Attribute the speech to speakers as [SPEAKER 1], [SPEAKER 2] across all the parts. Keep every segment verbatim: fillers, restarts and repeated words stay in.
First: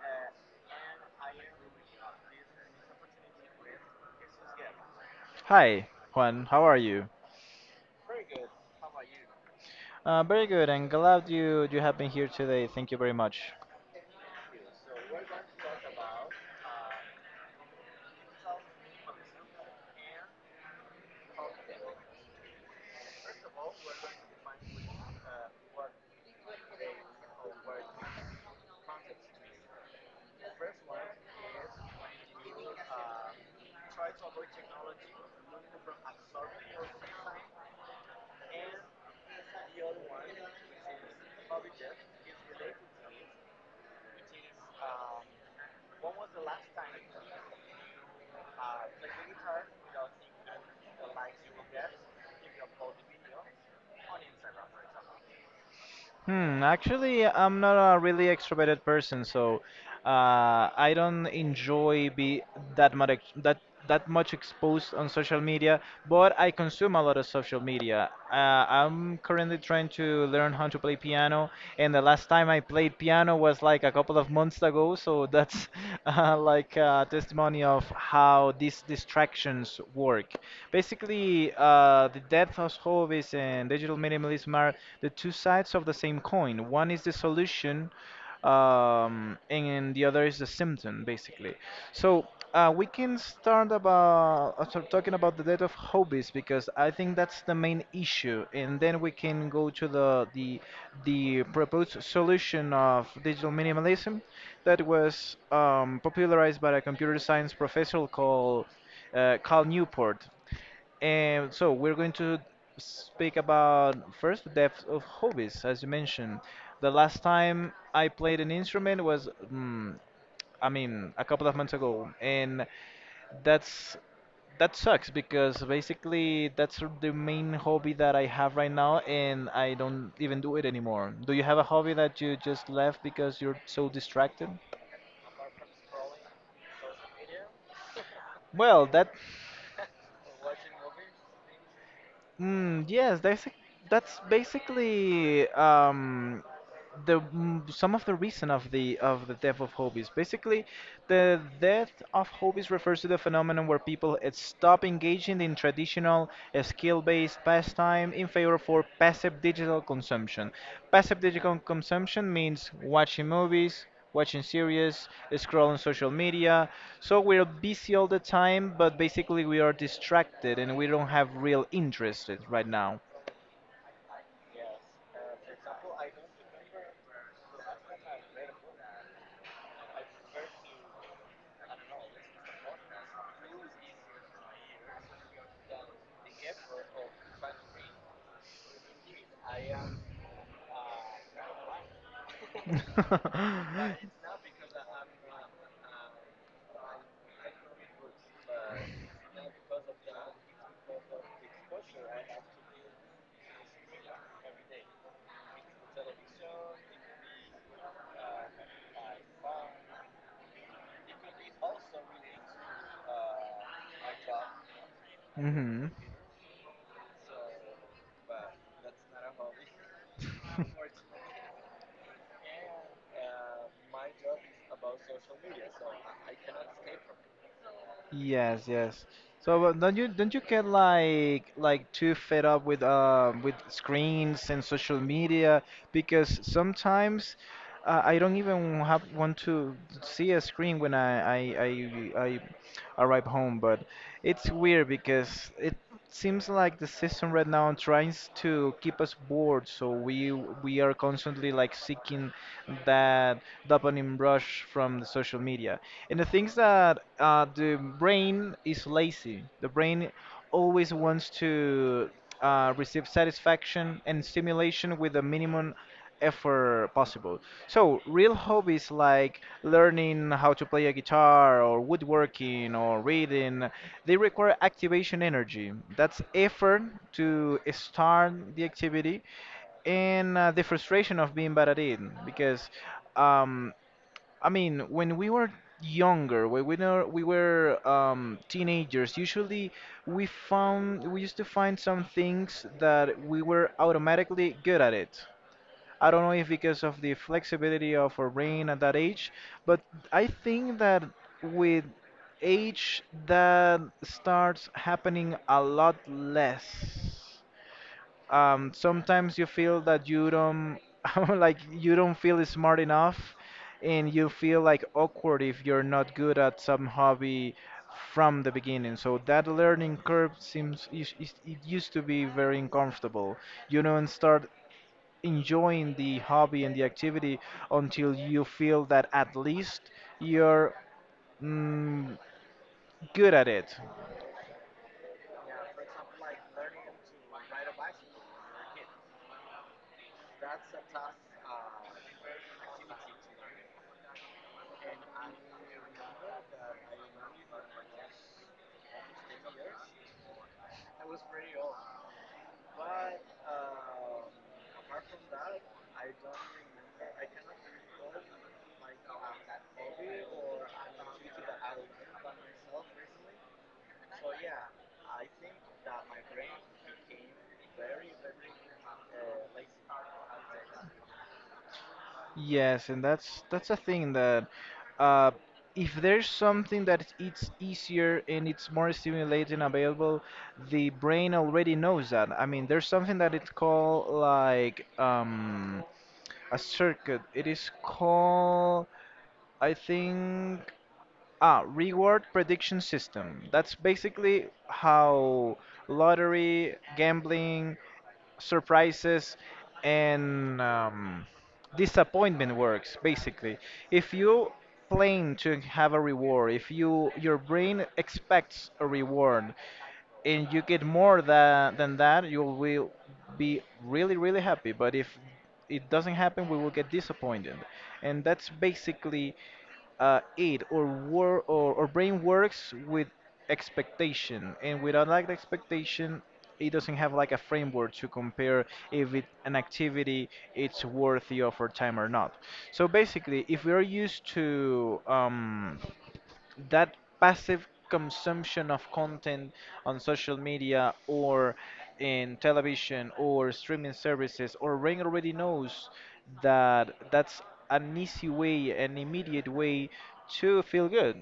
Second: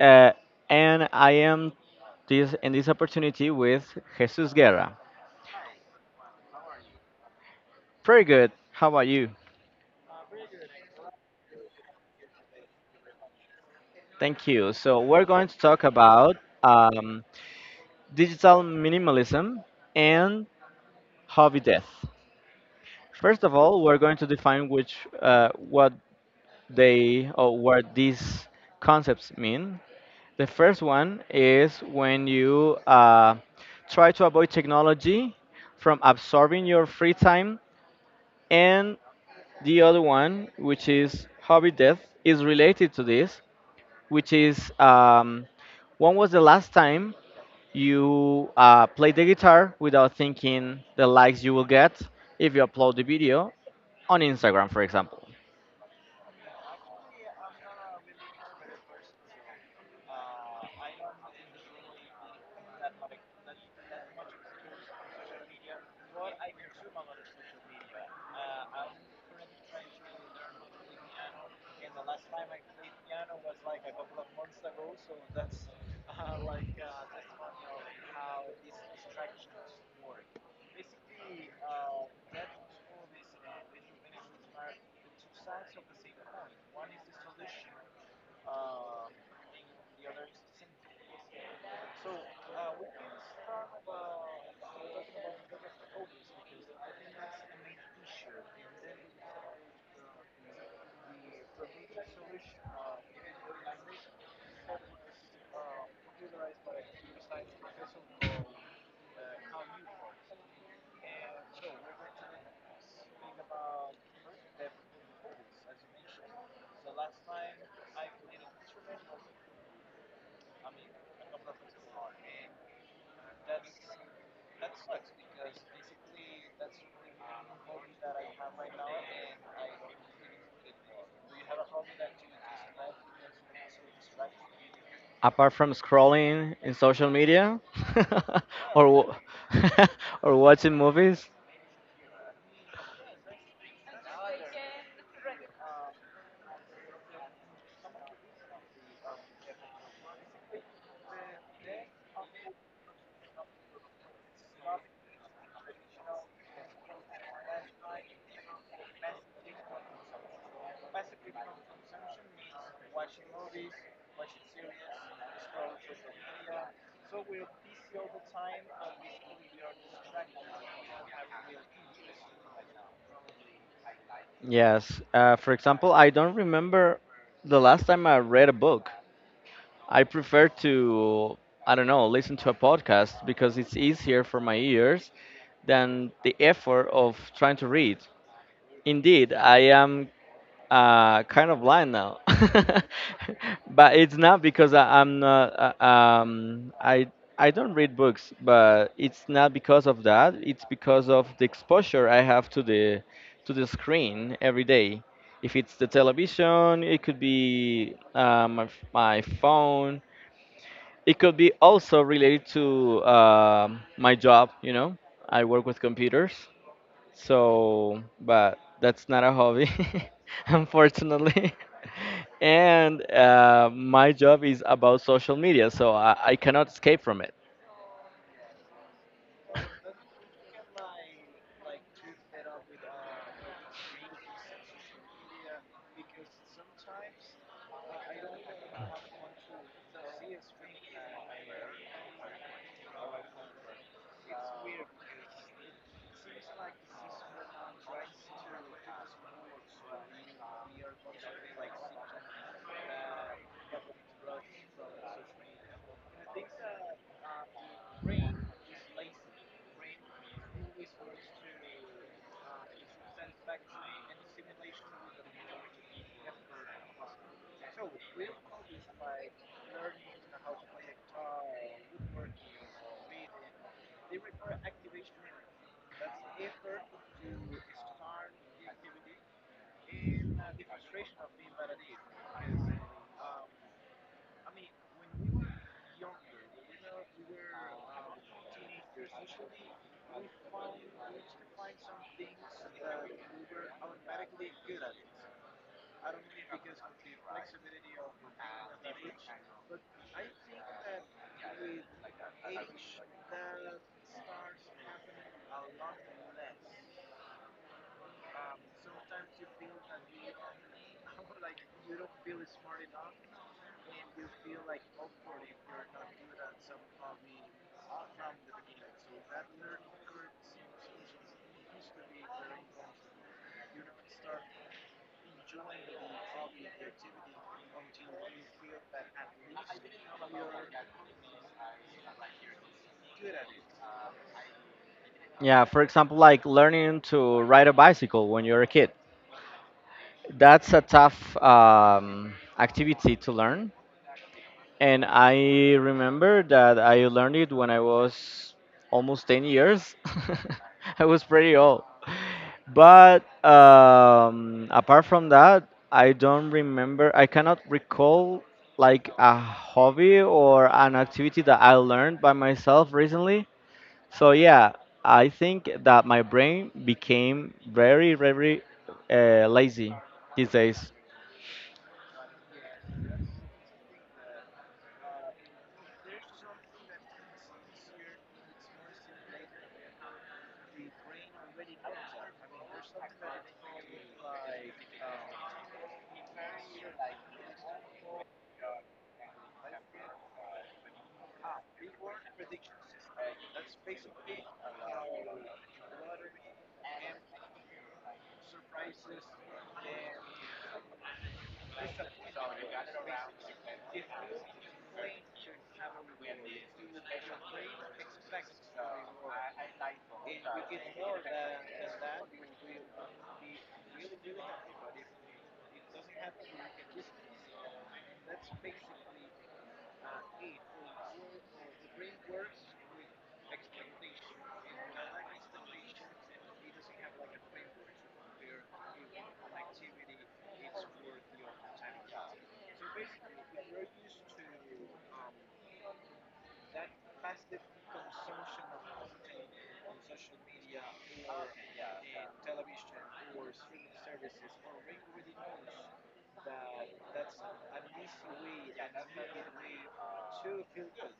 [SPEAKER 1] uh, and I am this in this opportunity with Jesus Guerra.
[SPEAKER 2] Hi, Juan. How are you?
[SPEAKER 1] Very good. How about you?
[SPEAKER 2] Uh, very good, and glad you you have been here today. Thank you very much.
[SPEAKER 1] Thank you. So we're going to talk about um, digital minimalism and hobby death. First of all, we're going to define which uh, what they or what these concepts mean. The first one is when you uh, try to avoid technology from absorbing your free time. And the other one, which is hobby death, is related to this, which is, um, when was the last time you uh, played the guitar without thinking the likes you will get if you upload the video on Instagram, for example?
[SPEAKER 2] Hmm, actually, I'm not a really extroverted person, so uh, I don't enjoy be that much ex- that that much exposed on social media, but I consume a lot of social media. Uh, I'm currently trying to learn how to play piano, and the last time I played piano was like a couple of months ago, so that's uh, like a testimony of how these distractions work. Basically, uh, the death of hobbies minimalists and digital minimalism are the two sides of the same coin. One is the solution, um, and the other is the symptom, basically. So uh, we can start about uh, sort of talking about the death of hobbies because I think that's the main issue, and then we can go to the the the proposed solution of digital minimalism that was um, popularized by a computer science professor called uh, Carl Newport. And so we're going to speak about first the depth of hobbies, as you mentioned. The last time I played an instrument was, mm, I mean, a couple of months ago, and that's that sucks because basically that's the main hobby that I have right now, and I don't even do it anymore. Do you have a hobby that you just left because you're so distracted?
[SPEAKER 1] Apart from scrolling in social media
[SPEAKER 2] Well,
[SPEAKER 1] or,
[SPEAKER 2] that.
[SPEAKER 1] wa- or watching movies.
[SPEAKER 2] Mm, yes, that's that's basically um, the mm, some of the reason of the of the death of hobbies. Basically, the death of hobbies refers to the phenomenon where people uh, stop engaging in traditional uh, skill-based pastime in favor for passive digital consumption. Passive digital consumption means watching movies, watching series, scrolling social media. So we're busy all the time, but basically we are distracted and we don't have real interest in- right now.
[SPEAKER 1] Yes. Uh, for example, I don't remember the last time I read a book. I prefer to, I don't know, listen to a podcast because it's easier for my ears than the effort of trying to read. Indeed, I am uh kind of blind now, but it's not because I, I'm not uh, um i i don't read books. But it's not because of that, it's because of the exposure I have to the to the screen every day. If it's the television, it could be uh, my, my phone. It could be also related to um my job, you know, I work with
[SPEAKER 2] Hmm.
[SPEAKER 1] computers. So, but that's not a hobby, unfortunately. And uh, my job is about social media, so I, I cannot escape from it.
[SPEAKER 2] Yes, yes. So but don't you don't you get like like too fed up with um with screens and social media because sometimes uh, I don't even have want to see a screen when I I, I I arrive home, but it's weird because it seems like the system right now tries to keep us bored, so we we are constantly like seeking that dopamine rush from the social media. And the things that uh, the brain is lazy. The brain always wants to uh, receive satisfaction and stimulation with a minimum effort possible. So, real hobbies like learning how to play a guitar or woodworking or reading, they require activation energy. That's effort to start the activity and uh, the frustration of being bad at it because um, I mean when we were younger when we were, we were um, teenagers usually we found we used to find some things that we were automatically good at it. I don't know if because of the flexibility of our brain at that age, but I think that with age that starts happening a lot less. Um, sometimes you feel that you don't like you don't feel smart enough, and you feel like awkward if you're not good at some hobby from the beginning. So that learning curve seems is- is- it used to be very uncomfortable. You don't start enjoying the hobby and the activity until you feel that at least you're mm, good at it.
[SPEAKER 1] Yeah, for example, like learning to ride a bicycle when you're a kid. That's a tough um, activity to learn. And I remember that I learned it when I was almost ten years. I was pretty old. But um, apart from that, I don't remember, I cannot recall like a hobby or an activity that I learned by myself recently. So yeah, I think that my brain became very, very uh, lazy these days.
[SPEAKER 2] Yes, and that's that's a thing that uh, if there's something that it's easier and it's more stimulating available, the brain already knows that. I mean, there's something that it's called like um, a circuit. It is called, I think. Ah, reward prediction system. That's basically how lottery, gambling, surprises, and um, disappointment works. Basically, if you plan to have a reward, if you your brain expects a reward, and you get more tha- than that, you will be really, really happy. But if it doesn't happen, we will get disappointed. And that's basically uh, it. Or, wor- or, or brain works with expectation. And without that expectation, it doesn't have like a framework to compare if it, an activity it's worthy of our time or not. So basically, if we are used to um, that passive consumption of content on social media or in television or streaming services or Rain already knows that that's an easy way, an immediate way to feel good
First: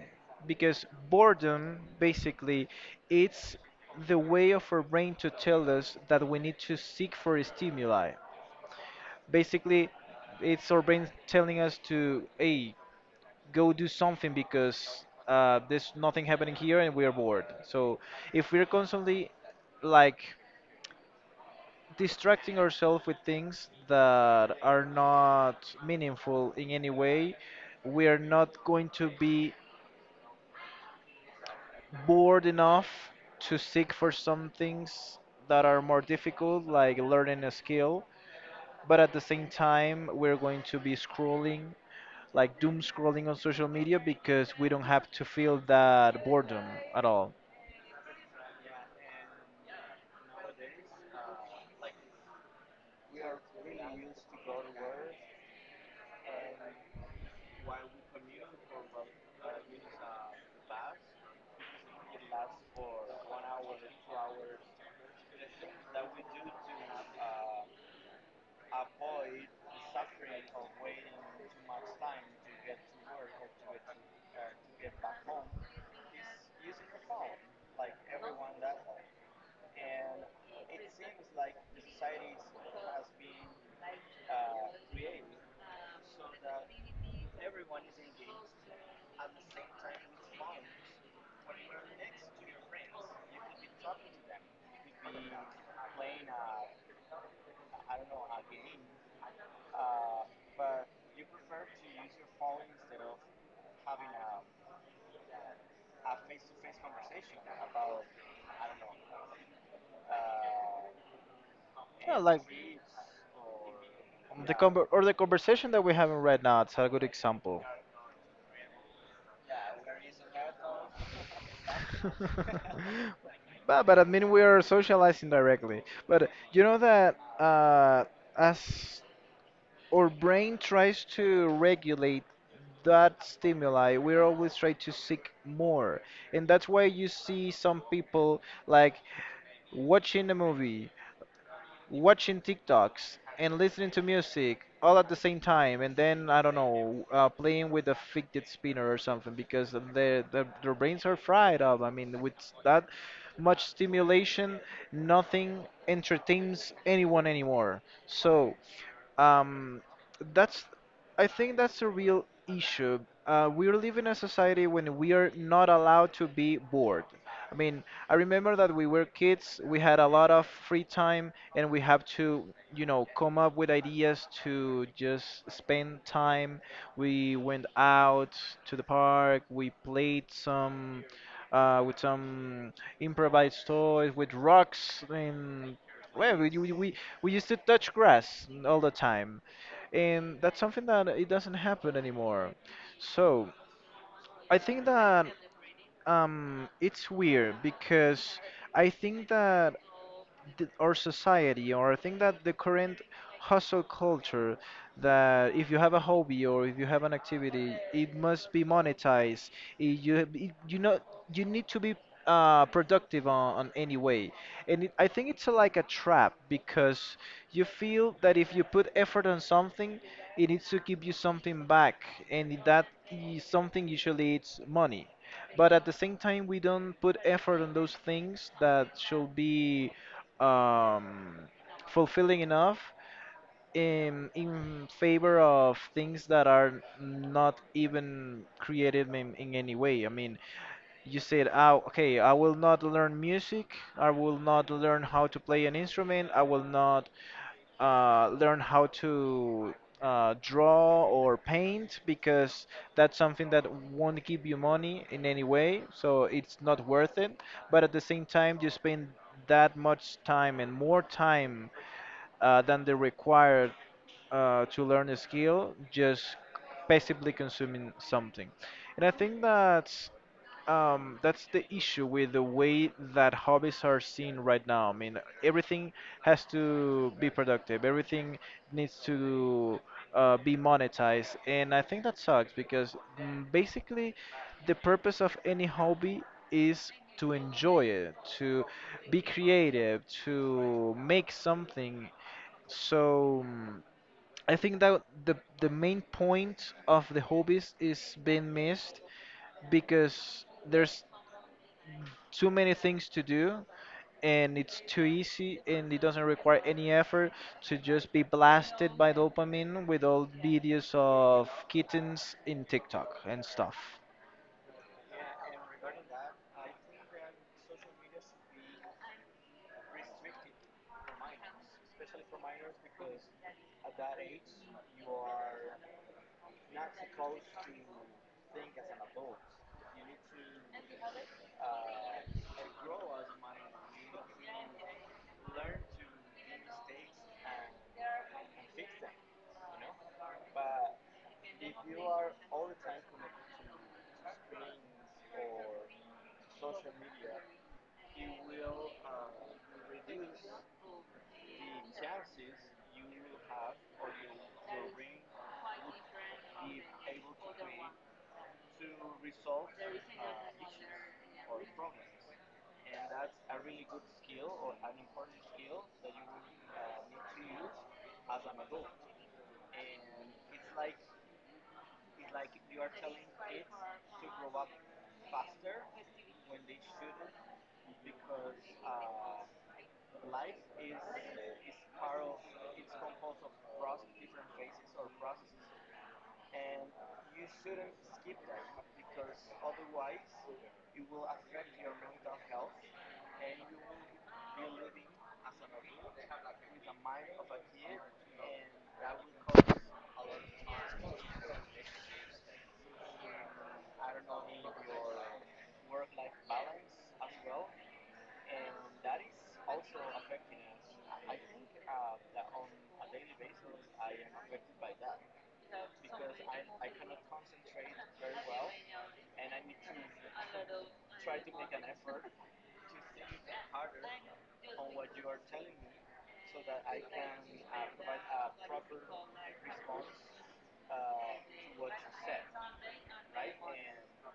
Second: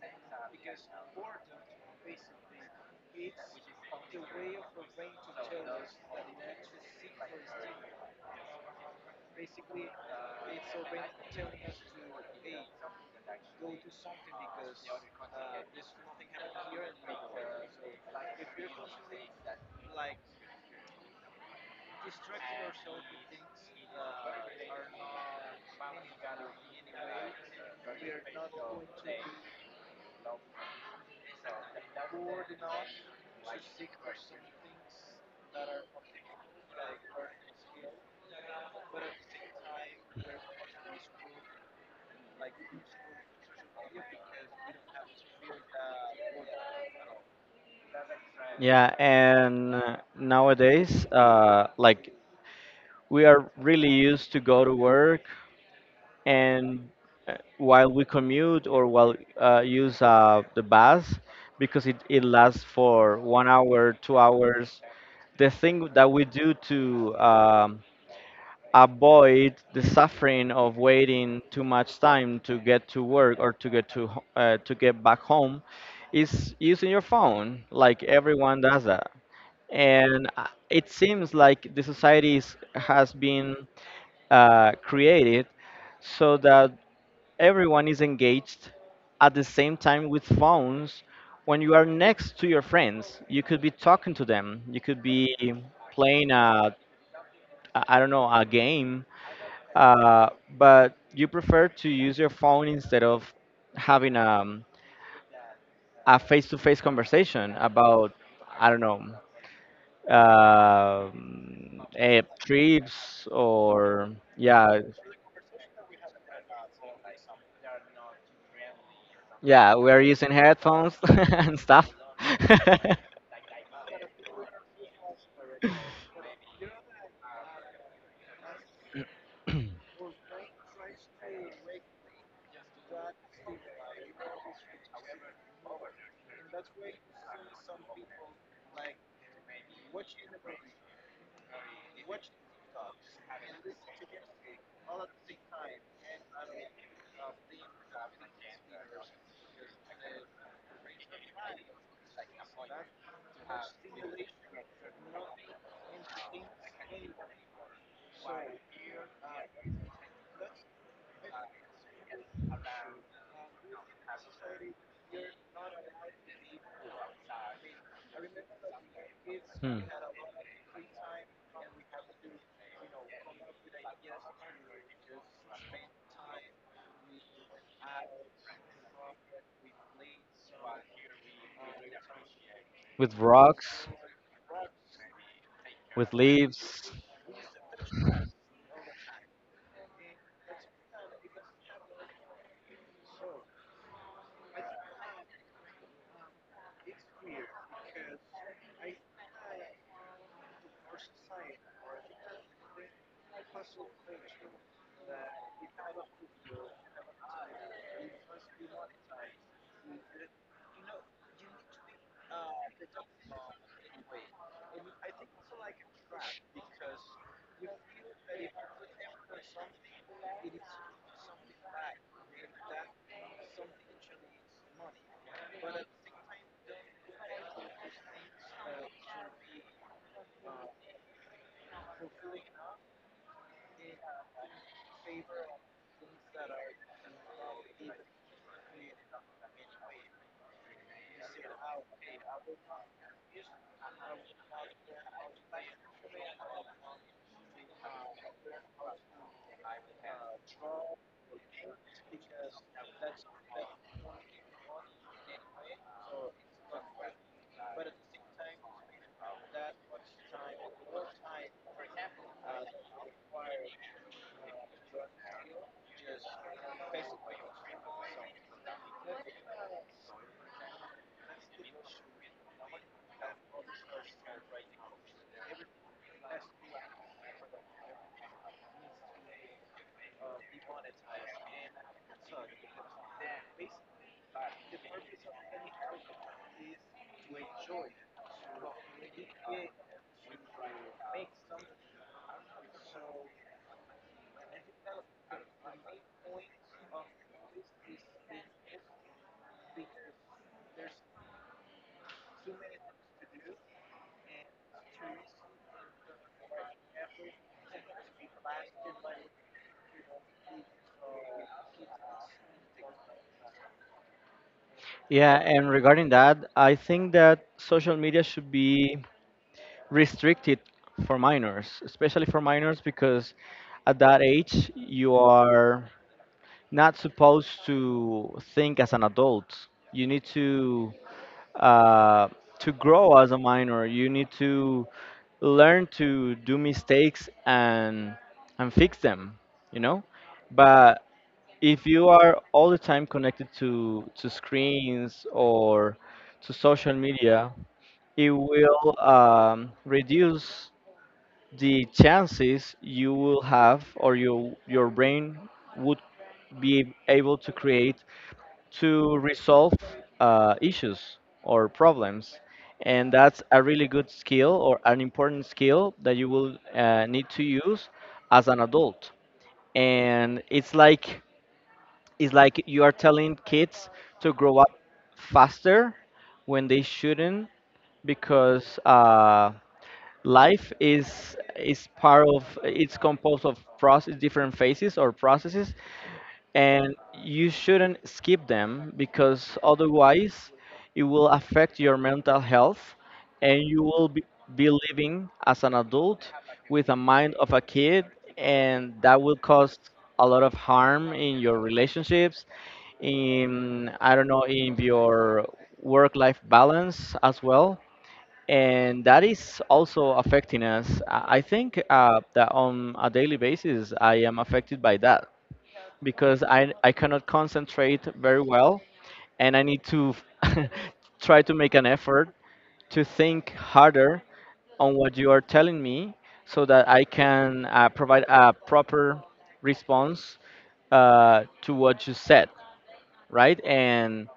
[SPEAKER 2] because boredom basically it's the way of our brain to tell us that we need to seek for stimuli. Basically it's our brain telling us to hey go do something because uh, there's nothing happening here and we are bored. So if we're constantly like distracting ourselves with things that are not meaningful in any way, we are not going to be bored enough to seek for some things that are more difficult, like learning a skill. But at the same time, we're going to be scrolling, like doom scrolling on social media because we don't have to feel that boredom at all.
[SPEAKER 1] Yeah, and uh, nowadays, uh, like we are really used to go to work, and uh, while we commute or while uh, use uh, the bus, because it, it lasts for one hour, two hours, the thing that we do to um, avoid the suffering of waiting too much time to get to work or to get to ho- uh, to get back home is using your phone. Like everyone does that, and uh, it seems like the society is- has been uh, created so that everyone is engaged at the same time with phones. When you are next to your friends, you could be talking to them, you could be playing a a- I don't know, a game, uh, but you prefer to use your phone instead of having, um, a face-to-face conversation about, I don't know, um,
[SPEAKER 2] Yeah,
[SPEAKER 1] eh,
[SPEAKER 2] like
[SPEAKER 1] trips or
[SPEAKER 2] the
[SPEAKER 1] yeah.
[SPEAKER 2] conver or the conversation that we're having right now. It's a good example.
[SPEAKER 1] Yeah, we're using headphones and stuff.
[SPEAKER 2] but, but I mean, we are socializing directly. But you know that uh, as our brain tries to regulate that stimuli, we're always trying to seek more. And that's why you see some people like watching a movie, watching TikToks and listening to music all at the same time, and then I don't know, uh, playing with a fidget spinner or something because their their their brains are fried up. I mean, with that much stimulation, nothing entertains anyone anymore. So um, that's, I think that's a real issue. Uh, we're living in a society when we are not allowed to be bored. I mean, I remember that we were kids,
[SPEAKER 1] Hmm.
[SPEAKER 2] we had a lot of free time, and we have to, you know, come up with ideas to just spend time. We went out to the park, we played some, uh, with some
[SPEAKER 1] With
[SPEAKER 2] improvised
[SPEAKER 1] rocks.
[SPEAKER 2] toys, with rocks, and
[SPEAKER 1] With
[SPEAKER 2] well, we, we,
[SPEAKER 1] leaves.
[SPEAKER 2] we we used to touch grass all the time, and that's something that it doesn't happen anymore. So I think that um, it's weird because I think that th- our society or I think that the current hustle culture that if you have a hobby or if you have an activity it must be monetized. It- you it- you know you need to be uh, productive on, on any way and it, I think it's a, like a trap because you feel that if you put effort on something it needs to give you something back and that is something usually it's money but at the same time we don't put effort on those things that should be um, fulfilling enough in in favor of things that are not even creative in, in any way. I mean, you said, "Oh, okay, I will not learn music. I will not learn how to play an instrument. I will not uh, learn how to uh, draw or paint because that's something that won't give you money in any way, so it's not worth it. But at the same time, you spend that much time and more time uh, than the required uh, to learn a skill just passively consuming something. And I think that's um, that's the issue with the way that hobbies are seen right now. I mean, everything has to be productive. Everything needs to uh, be monetized, and I think that sucks because mm, basically, the purpose of any hobby is to enjoy it, to be creative, to make something. So mm, I think that the the main point of the hobbies is being missed because there's too many things to do and it's too easy and it doesn't require any effort to just be blasted by dopamine with all videos of kittens in TikTok and stuff.
[SPEAKER 1] Yeah, and regarding that, I think that social media should be restricted for minors, especially for minors, because at that age you are not supposed to think as an adult. You need to uh, to grow as a minor. You need to learn to do mistakes and and fix them, you know. But if you are all the time connected to to screens or to social media, it will, um, reduce the chances you will have, or you, your brain would be able to create, to resolve uh, issues or problems. And that's a really good skill or an important skill that you will uh, need to use as an adult. And it's like it's like you are telling kids to grow up faster when they shouldn't, because uh, life is is part of it's composed of process different phases or processes, and you shouldn't skip them because otherwise it will affect your mental health, and you will be, be living as an adult with a mind of a kid, and that will cause a lot of harm in your relationships, in I don't know, in your work life balance as well. And that is also affecting us. i I think uh, that on a daily basis I am affected by that, because I I cannot concentrate very well, and I need to try to make an effort to think harder on what you are telling me, so that I can uh, provide a proper response uh, to what you said, right? And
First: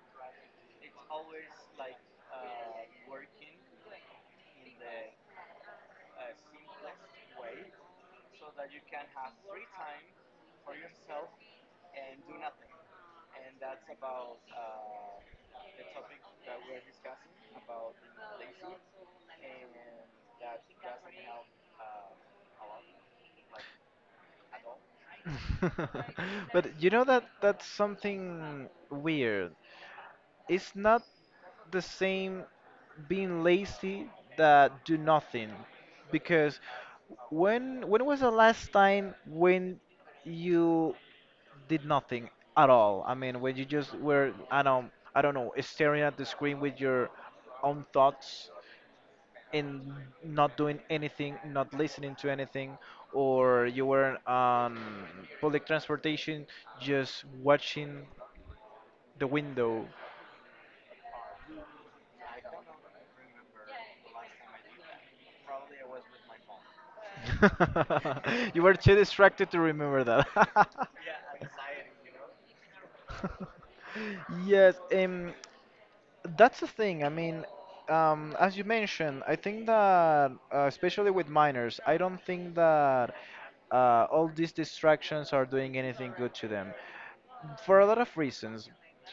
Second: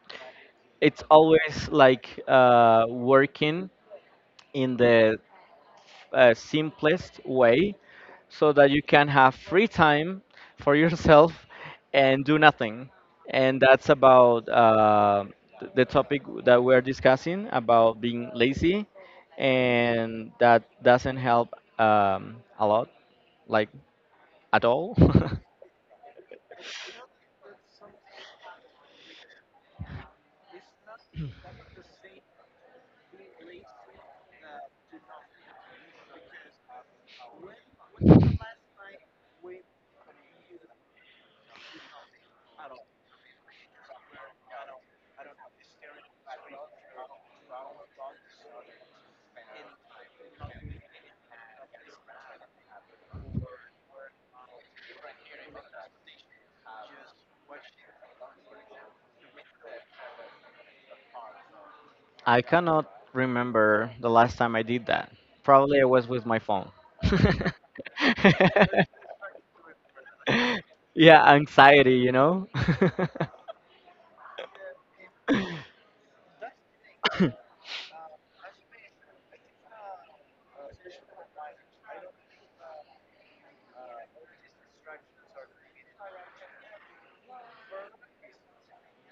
[SPEAKER 1] it's always like uh, working in the uh, simplest way so that you can have free time for yourself and do nothing. And that's about uh, th- the topic that we're discussing about being lazy, and that doesn't help um, a lot, like at all.
[SPEAKER 2] But you know that that's something weird. It's not the same being lazy that do nothing because when when was the last time when you did nothing at all. I mean, when you just were, I don't, I don't know, staring at the screen with your own thoughts and not doing anything, not listening to anything, or you were on public transportation just watching the window.
[SPEAKER 1] I cannot remember the last time I did that. Probably I was with my phone.
[SPEAKER 2] You were too distracted to remember that.
[SPEAKER 1] Yeah, anxiety, you know?
[SPEAKER 2] Yes. Um. That's the thing. I mean, um, as you mentioned, I think that, uh, especially with minors, I don't think that uh, all these distractions are doing anything good to them for a lot of reasons.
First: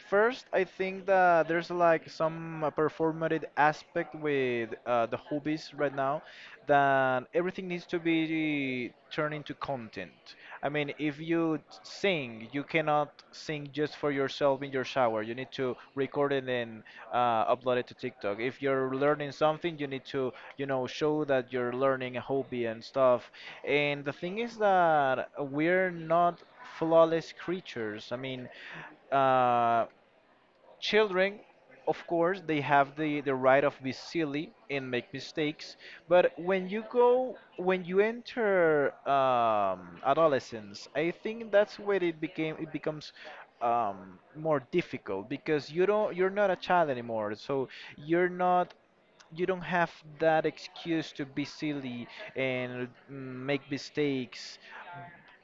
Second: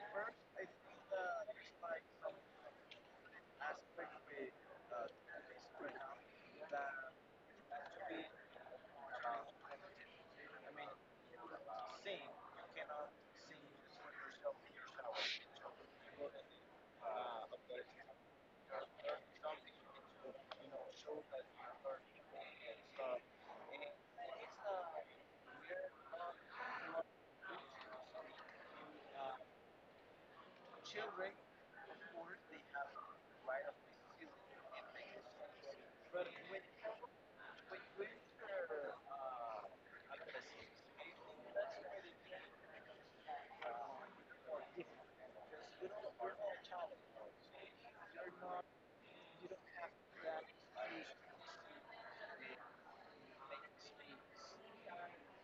[SPEAKER 2] First, I think that there's like some uh, performative aspect with uh, the hobbies right now that everything needs to be turned into content. I mean, if you sing, you cannot sing just for yourself in your shower. You need to record it and uh, upload it to TikTok. If you're learning something, you need to, you know, show that you're learning a hobby and stuff. And the thing is that we're not flawless creatures. I mean, uh, children, of course, they have the, the right of be silly and make mistakes. But when you go when you enter um, adolescence, I think that's where it became it becomes um, more difficult because you don't you're not a child anymore, so you're not, you don't have that excuse to be silly and mm, make mistakes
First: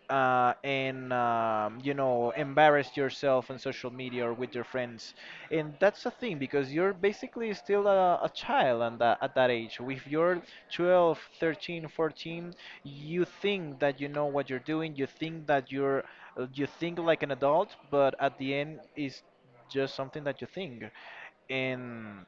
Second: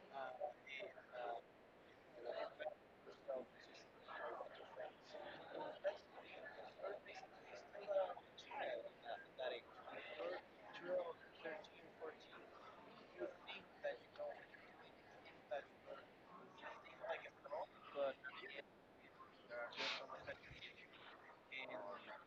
[SPEAKER 2] uh, and um, you know, embarrass yourself on social media or with your friends. And that's the thing, because you're basically still a, a child, and that, at that age, if you're twelve thirteen fourteen, you think that you know what you're doing. You think that you're uh, you think like an adult, but at the end it's just something that you think. and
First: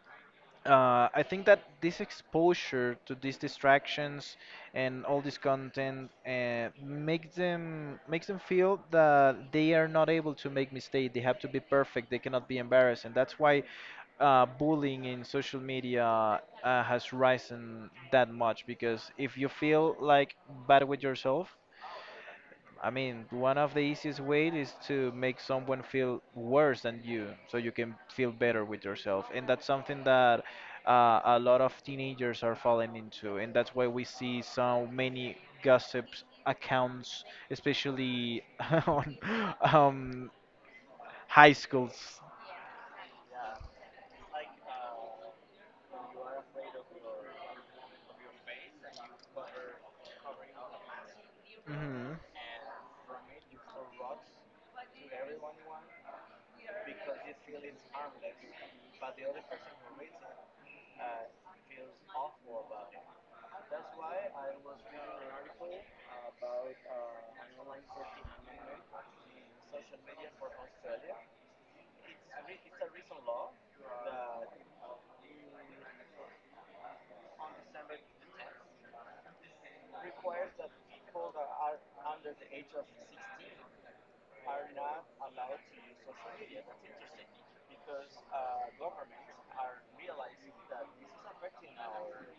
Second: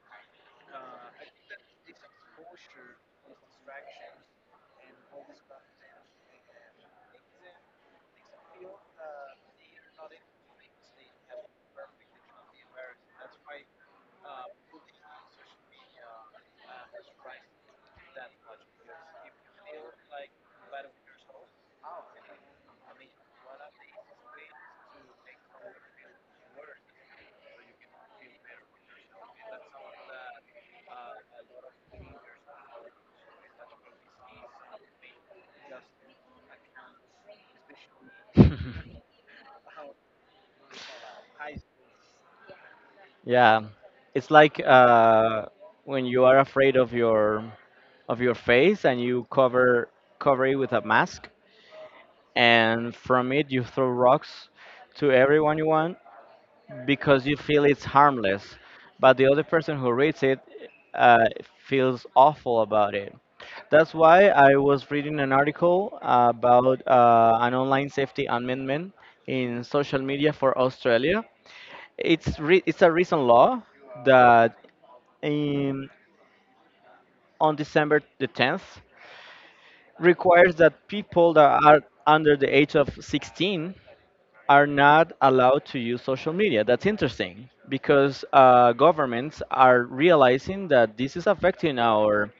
[SPEAKER 2] uh, I think that this exposure to these distractions and all this content uh, makes them makes them feel that they are not able to make mistakes. They have to be perfect. They cannot be embarrassed, and that's why uh, bullying in social media uh, has risen that much. Because if you feel like bad with yourself, I mean, one of the easiest ways is to make someone feel worse than you, so you can feel better with yourself. And that's something that uh, a lot of teenagers are falling into, and that's why we see so many gossip accounts, especially on um, high schools.
[SPEAKER 1] Yeah, it's like uh, when you are afraid of your of your face and you cover cover it with a mask,
[SPEAKER 2] Hmm.
[SPEAKER 1] and from it you throw rocks to everyone you want, because you feel it's harmless, but the other person who reads it uh, feels awful about it. That's why I was reading an article about uh, an online safety amendment in social media for Australia. It's re- it's a recent law that in, on December the tenth requires that people that are under the age of sixteen are not allowed to use social media. That's interesting because uh, governments are realizing that this is affecting our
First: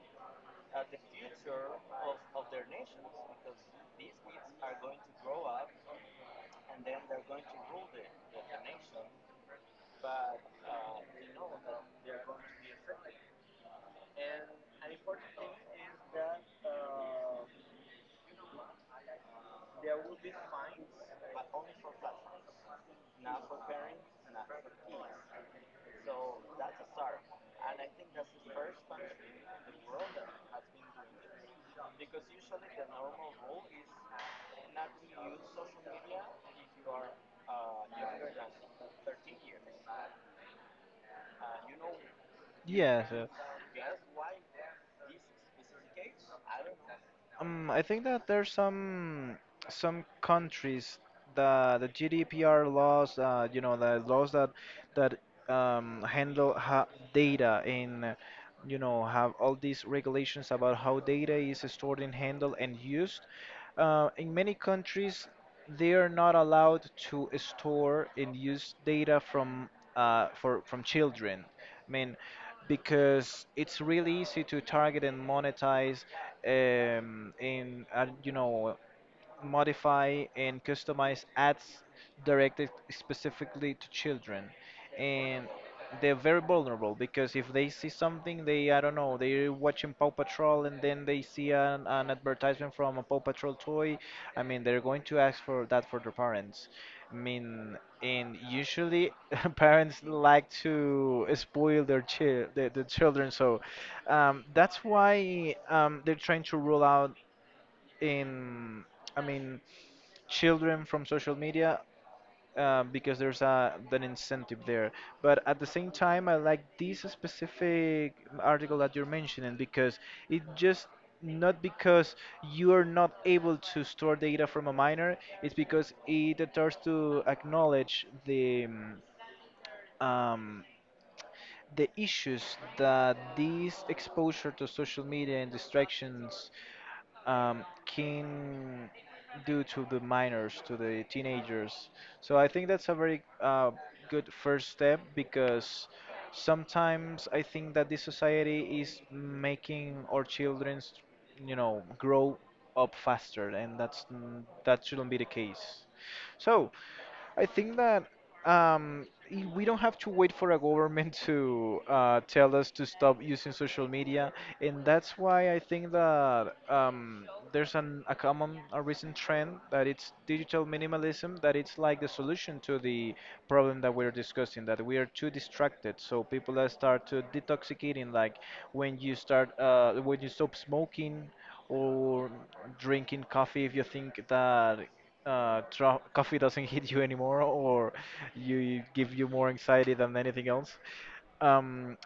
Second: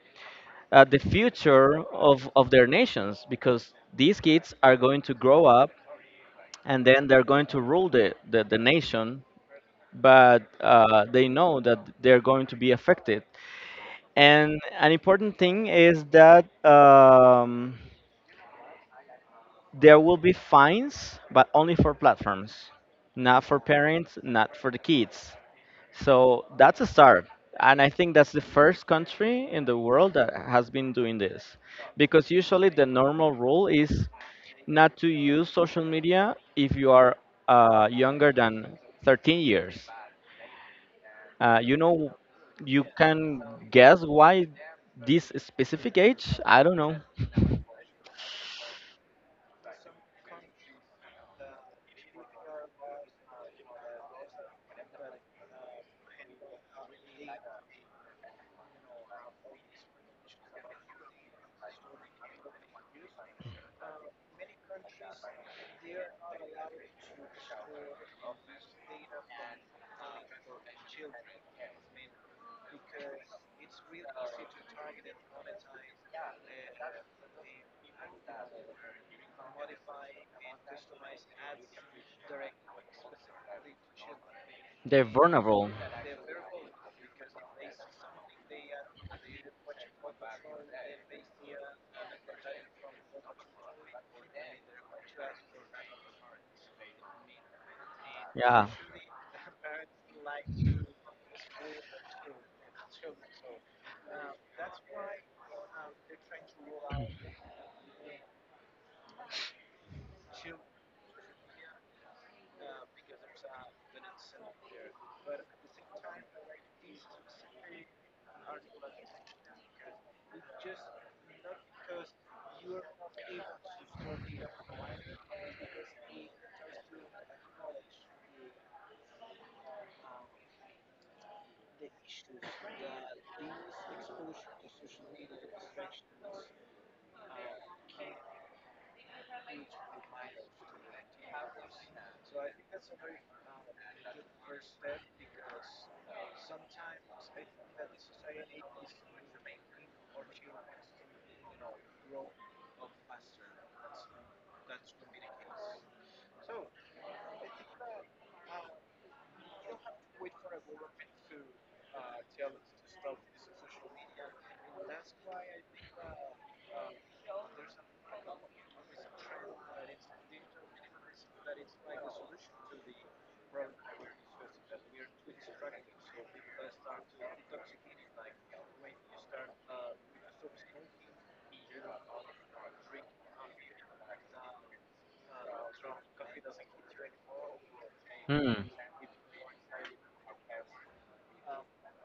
[SPEAKER 1] uh, the future of, of their nations, because these kids are going to grow up, and then they're going to rule the, the, the nation. But uh, they know that they're going to be affected. And an important thing is that, um, there will be fines, but only for platforms, not for parents, not for the kids. So that's a start. And I think that's the first country in the world that has been doing this. Because usually the normal rule is not to use social media if you are uh, younger than thirteen years. Uh, you know, you
[SPEAKER 2] Yeah. so-
[SPEAKER 1] can guess why this specific age? I don't know.
[SPEAKER 2] Um, I think that there's some some countries that the G D P R laws, uh, you know, the laws that that um, handle ha data, and you know, have all these regulations about how data is stored and handled and used. Uh, in many countries, they are not allowed to store and use data from uh, for from children. I mean, because it's really easy to target and monetize, um, in uh, you know, modify and customize ads directed specifically to children.
[SPEAKER 1] They're
[SPEAKER 2] And
[SPEAKER 1] vulnerable.
[SPEAKER 2] they're very vulnerable because if they see something, they, I don't know, they're watching Paw Patrol, and then they see an, an advertisement from a Paw Patrol toy. I mean, they're going to ask for that for their parents. I mean, and
[SPEAKER 1] Yeah.
[SPEAKER 2] usually parents like to spoil their chi- the, the children. So um, that's why um, they're trying to rule out in, I mean, children from social media, uh, because there's a an incentive there. But at the same time, I like this specific article that you're mentioning because it just, not because you are not able to store data from a minor, it's because it starts to acknowledge the um, um, the issues that this exposure to social media and distractions um, can do to the minors, to the teenagers. So I think that's a very uh, good first step because sometimes I think that this society is making our children, you know, grow up faster, and that's n- that shouldn't be the case. So. I think that um, i- we don't have to wait for a government to uh, tell us to stop using social media. And that's why I think that um, there's an, a common, a recent trend that it's digital minimalism, that it's like the solution to the problem that we're discussing, that we are too distracted. So people that start to detoxicating, like when you start, uh, when you stop smoking or drinking coffee, if you think that uh, tra- coffee doesn't hit you anymore, or
[SPEAKER 1] Hmm.
[SPEAKER 2] you give you more anxiety than anything else. Um,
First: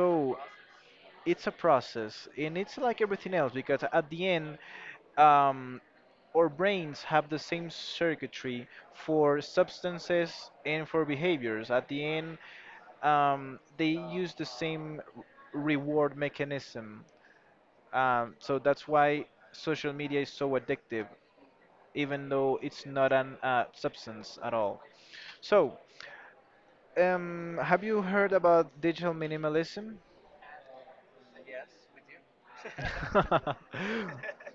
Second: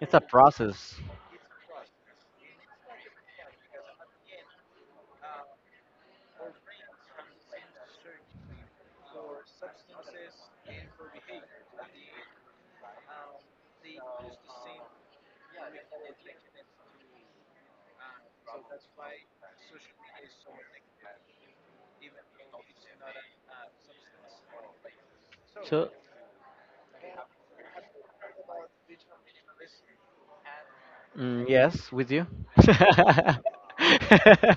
[SPEAKER 1] It's a process.
[SPEAKER 2] it's a process, and it's like everything else because at the end, um, our brains have the same circuitry for substances and for behaviors. At the end, um, they use the same r- reward mechanism. Um, so that's why social media is so addictive even though it's not an uh, substance at all. So,
[SPEAKER 1] So,
[SPEAKER 2] um, have you heard about digital minimalism?
[SPEAKER 1] mm, yes, with you.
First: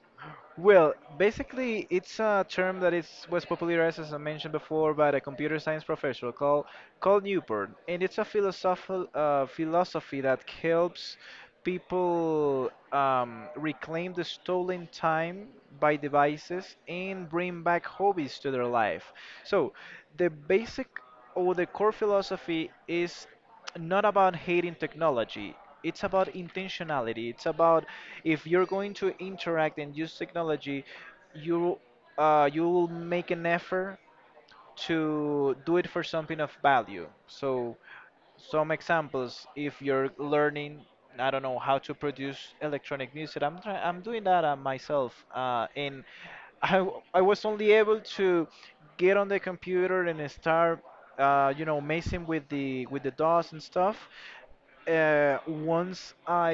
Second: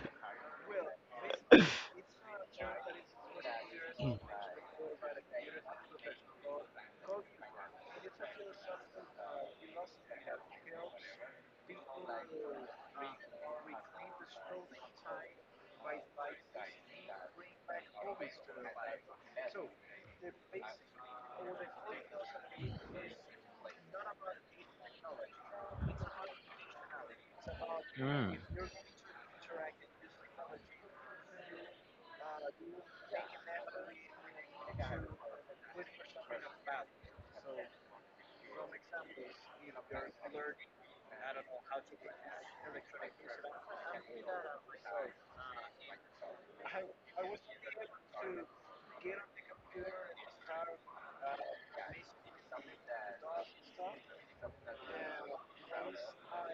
[SPEAKER 2] Well, basically, it's a term that is was popularized, as I mentioned before, by the computer science professor called Carl Newport, and it's a philosophical uh, philosophy that helps people um, reclaim the stolen time by devices and bring back hobbies to their life. So, the basic or the core philosophy is not about hating technology. It's about intentionality. It's about,
[SPEAKER 1] Hmm.
[SPEAKER 2] if you're going to interact and use technology, you uh, you will make an effort to do it for something of value. So, some examples, if you're learning, I don't know, how to produce electronic music, i'm try- i'm doing that uh, myself, uh, and I, w- I was only able to get on the computer and start, uh, you know, messing with the with the D O S and stuff, uh, once I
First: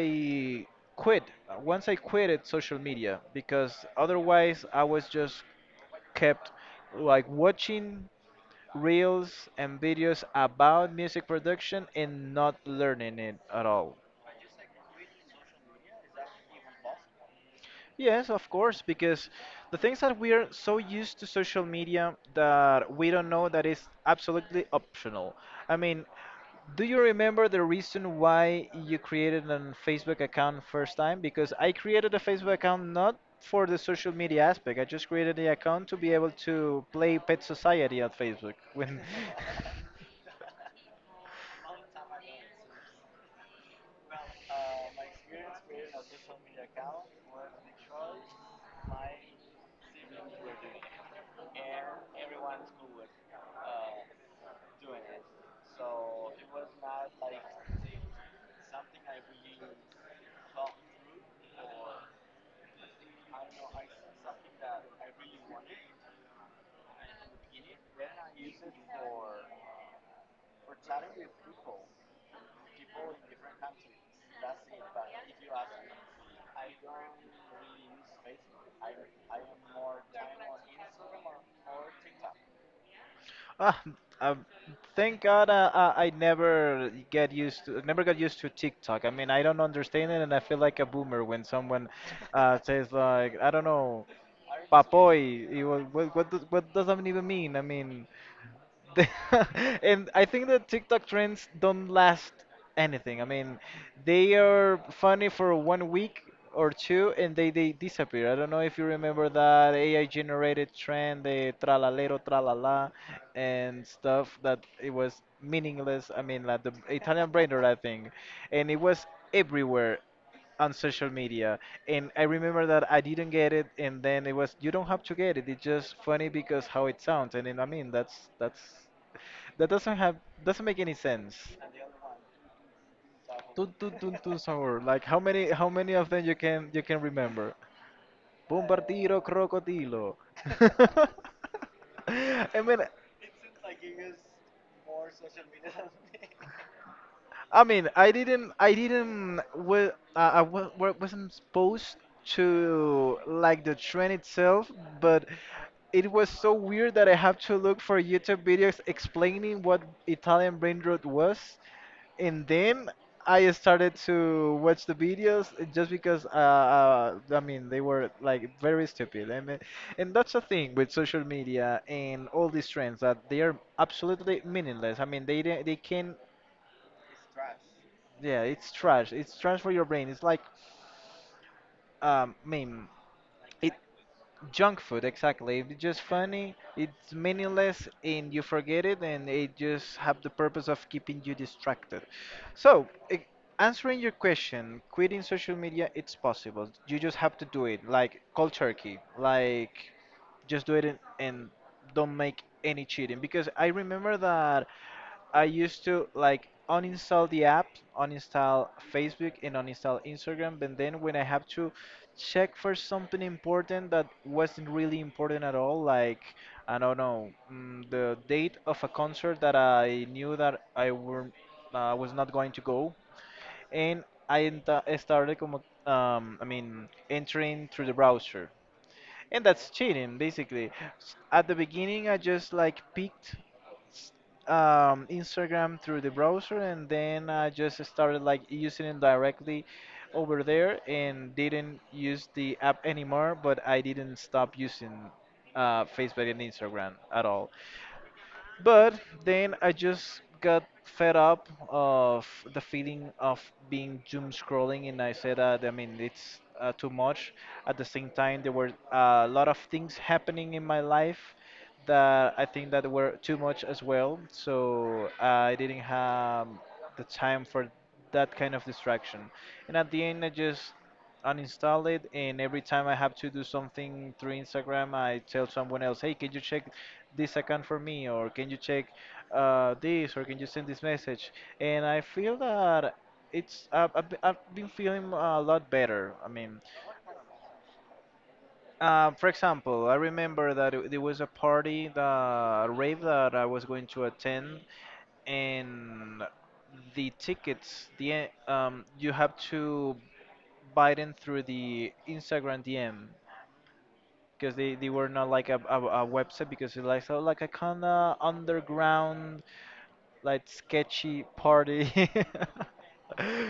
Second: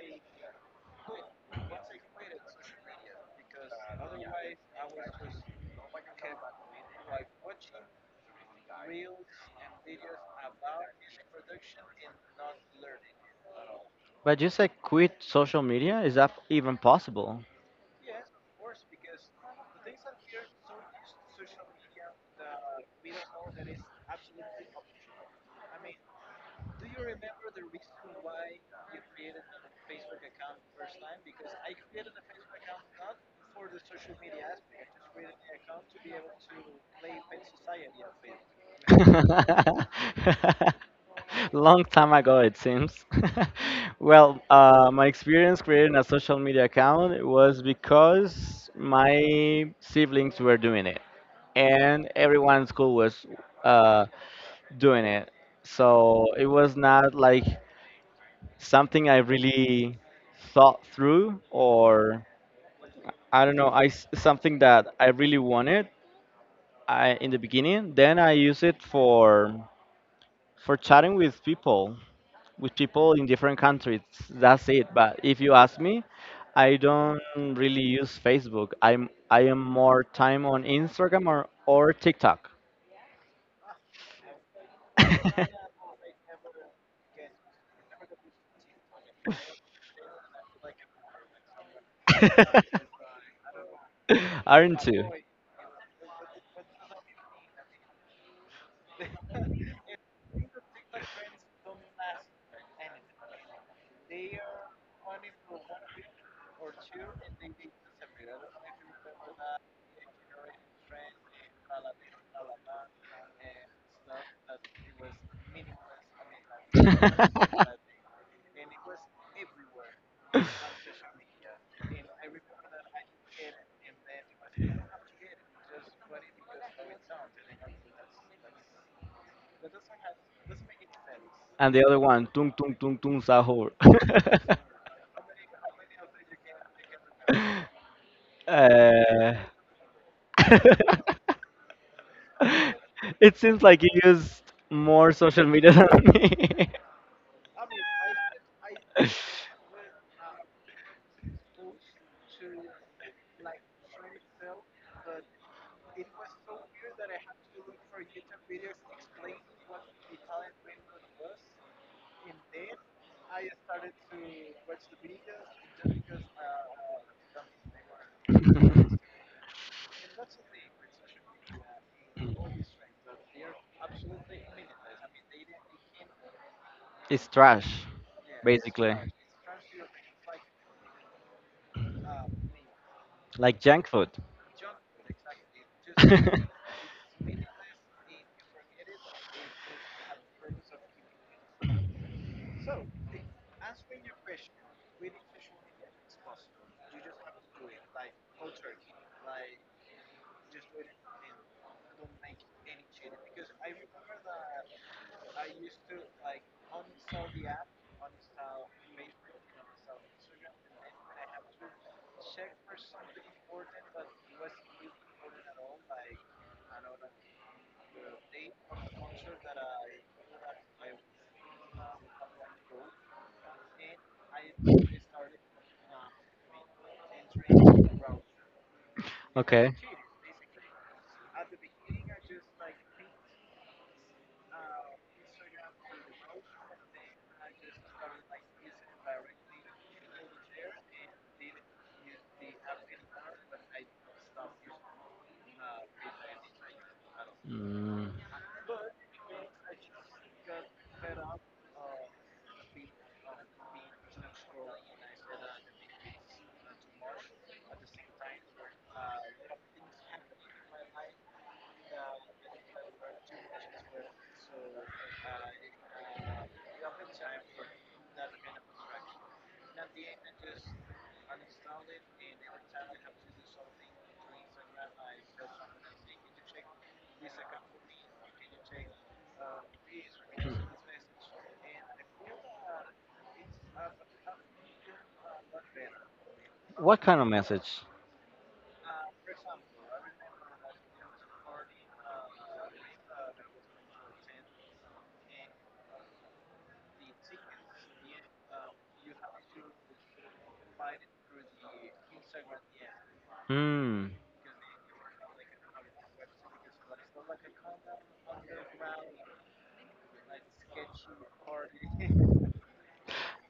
[SPEAKER 2] quit, once I quitted social media, because otherwise I was just kept like watching reels and videos about music production and not learning it at all.
[SPEAKER 1] But you say quit social media? Is that even possible?
[SPEAKER 2] Yes, of course, because the things that we are so used to social media that we don't know that is absolutely optional. I mean, do you remember the reason why you created a Facebook account first time? Because I created a Facebook account not for the social media aspect. I just created the account to be able to play Pet Society on Facebook. When
[SPEAKER 1] Long time ago, it seems. Well, uh, my experience creating a social media account was because my siblings were doing it, and everyone in school was uh, doing it. So it was not like something I really thought through, or I don't know, I s- something that I really wanted I, in the beginning. Then I use it for for chatting with people, with people in different countries. That's it. But if you ask me, I don't really use Facebook. I'm I am more time on Instagram or, or TikTok.
[SPEAKER 2] ah, um, thank God, uh, I, I never get used to never got used to TikTok. I mean, I don't understand it, and I feel like a boomer when someone uh, says like, I don't know,
[SPEAKER 1] Aren't you?
[SPEAKER 2] papoy. You, what what does, what does that even mean? I mean. The- and I think that TikTok trends don't last anything. I mean, they are funny for one week or two, and they, they disappear. I don't know if you remember that A I generated trend, the tralalero, tralala, and stuff that it was meaningless. I mean, like the Italian brainer, I think. And it was everywhere on social media. And I remember that I didn't get it, and then it was, you don't have to get it, it's just funny because how it sounds. And then, I mean, that's that's that doesn't have, doesn't make any sense.
[SPEAKER 1] And the other one, tung tung tung tung
[SPEAKER 2] Tun
[SPEAKER 1] sahur.
[SPEAKER 2] tun tun tun sour. Like how many how many of them you can you can remember? Bombardiro
[SPEAKER 1] Uh,
[SPEAKER 2] crocodilo. I mean.
[SPEAKER 1] it seems like you used more social media than me.
[SPEAKER 2] I mean, I didn't, I didn't, well, uh, I wa- wa- wasn't exposed to like the trend itself, but it was so weird that I have to look for YouTube videos explaining what Italian brain rot was, and then I started to watch the videos just because, uh, uh, I mean, they were like very stupid. I mean, and that's the thing with social media and all these trends, that they are absolutely meaningless. I mean, they didn't- they can,
[SPEAKER 1] It's trash,
[SPEAKER 2] yeah, it's
[SPEAKER 1] basically,
[SPEAKER 2] trash. It's trash for your brain. It's like, um, I mean,
[SPEAKER 1] like junk food.
[SPEAKER 2] junk food, exactly. It's just funny, it's meaningless, and you forget it, and it just have the purpose of keeping you distracted. So, i- answering your question, quitting social media, it's possible. You just have to do it, like cold turkey, like just do it, and, and don't make any cheating. Because I remember that, I used to like uninstall the app, uninstall Facebook, and uninstall Instagram. But then when I have to check for something important that wasn't really important at all, like, I don't know, mm, the date of a concert that I knew that I were, uh, was not going to go, and I enta- I started como, um, I mean, entering through the browser. And that's
[SPEAKER 1] Okay.
[SPEAKER 2] cheating, basically. S- At the beginning, I just like picked um, Instagram through the browser, and then I just started like using it directly over there, and didn't use the app anymore. But I didn't stop using uh, Facebook and Instagram at all.
[SPEAKER 1] Mm.
[SPEAKER 2] But then I just got fed up of the feeling of being doom scrolling, and I said, that, I mean, it's uh, too much. At the same time, there were uh, a lot of things happening in my life that I think that were too much as well. So uh, I didn't have the time for that kind of distraction. And at the end, I just uninstall it, and every time I have to do something through Instagram, I tell someone else, hey, can you check this account for me, or can you check uh, this, or can you send this message. And I feel that it's, I've, I've been I've been feeling a lot better. I mean,
[SPEAKER 1] What kind of message?
[SPEAKER 2] uh, for example, I remember that it- there was a party, the rave that I was going to attend, and the tickets, the, um, you have to buy them through the Instagram D M
[SPEAKER 1] Hmm.
[SPEAKER 2] because they, they were not like a, a, a website, because it's like so, like a kind of underground, like sketchy party.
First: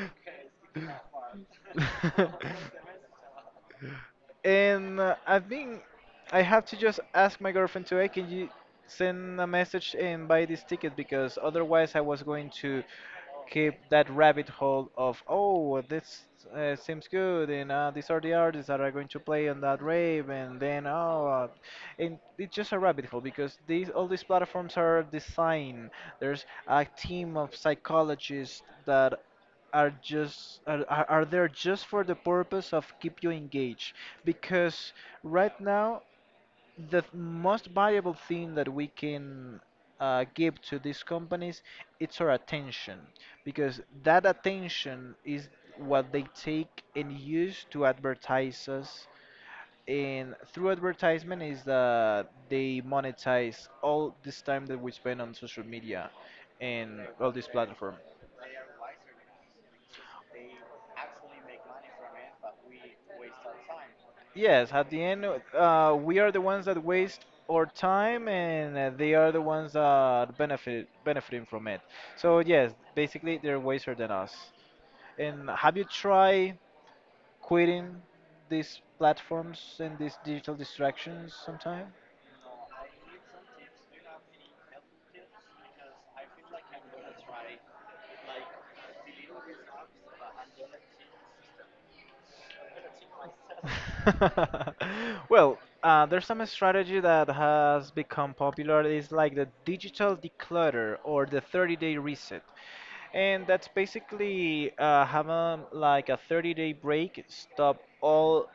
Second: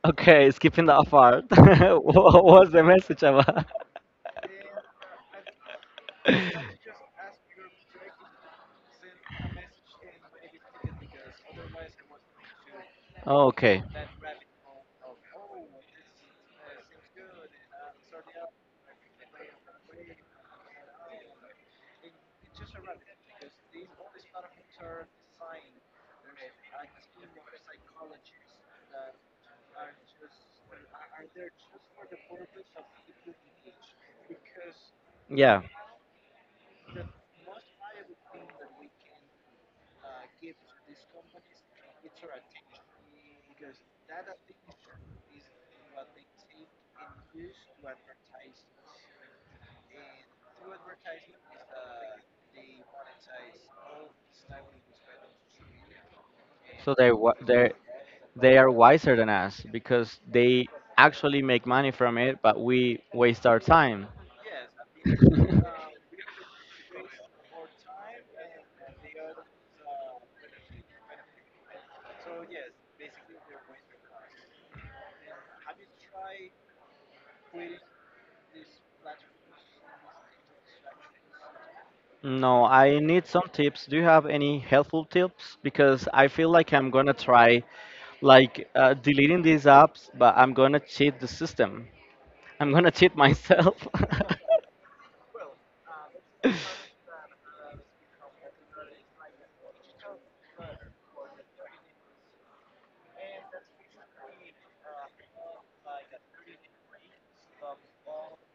[SPEAKER 1] Okay, skipping that part. What was the message about?
[SPEAKER 2] and uh, i think I have to just ask my girlfriend to, hey, can you send a message and buy this ticket? Because otherwise I was going to
[SPEAKER 1] Oh,
[SPEAKER 2] keep
[SPEAKER 1] okay.
[SPEAKER 2] that rabbit hole of, oh, this uh, seems good, and uh, these are the artists that are going to play on that rave, and then, oh, uh, and it's just a rabbit hole because these all these platforms are designed. There's a team of psychologists that are just are, are are there just for the purpose of keep you engaged because right
[SPEAKER 1] Yeah.
[SPEAKER 2] now the th- most valuable thing that we can uh, give to these companies, it's our attention, because that attention is what they take and use to advertise us, and through advertisement is that they monetize all this time that we spend on social media
[SPEAKER 1] So
[SPEAKER 2] and
[SPEAKER 1] they
[SPEAKER 2] all
[SPEAKER 1] wa-
[SPEAKER 2] these
[SPEAKER 1] they
[SPEAKER 2] platforms.
[SPEAKER 1] they are wiser than us, because they actually make money from it, but we waste our time.
[SPEAKER 2] Yes, at the end, uh, we are the ones that waste our time, and uh, they are the ones that benefit benefiting from it. So yes, basically they're wiser than us. And have you tried quitting these platforms and these digital distractions sometime?
[SPEAKER 1] No, I need some tips. Do you have any helpful tips? Because I feel like I'm gonna try like uh, deleting these apps, but I'm gonna cheat the system. I'm gonna cheat myself.
[SPEAKER 2] Well, uh, there's some strategy that has become popular. It's like the digital declutter or the thirty-day reset. And that's basically uh, having like a thirty-day break, stop all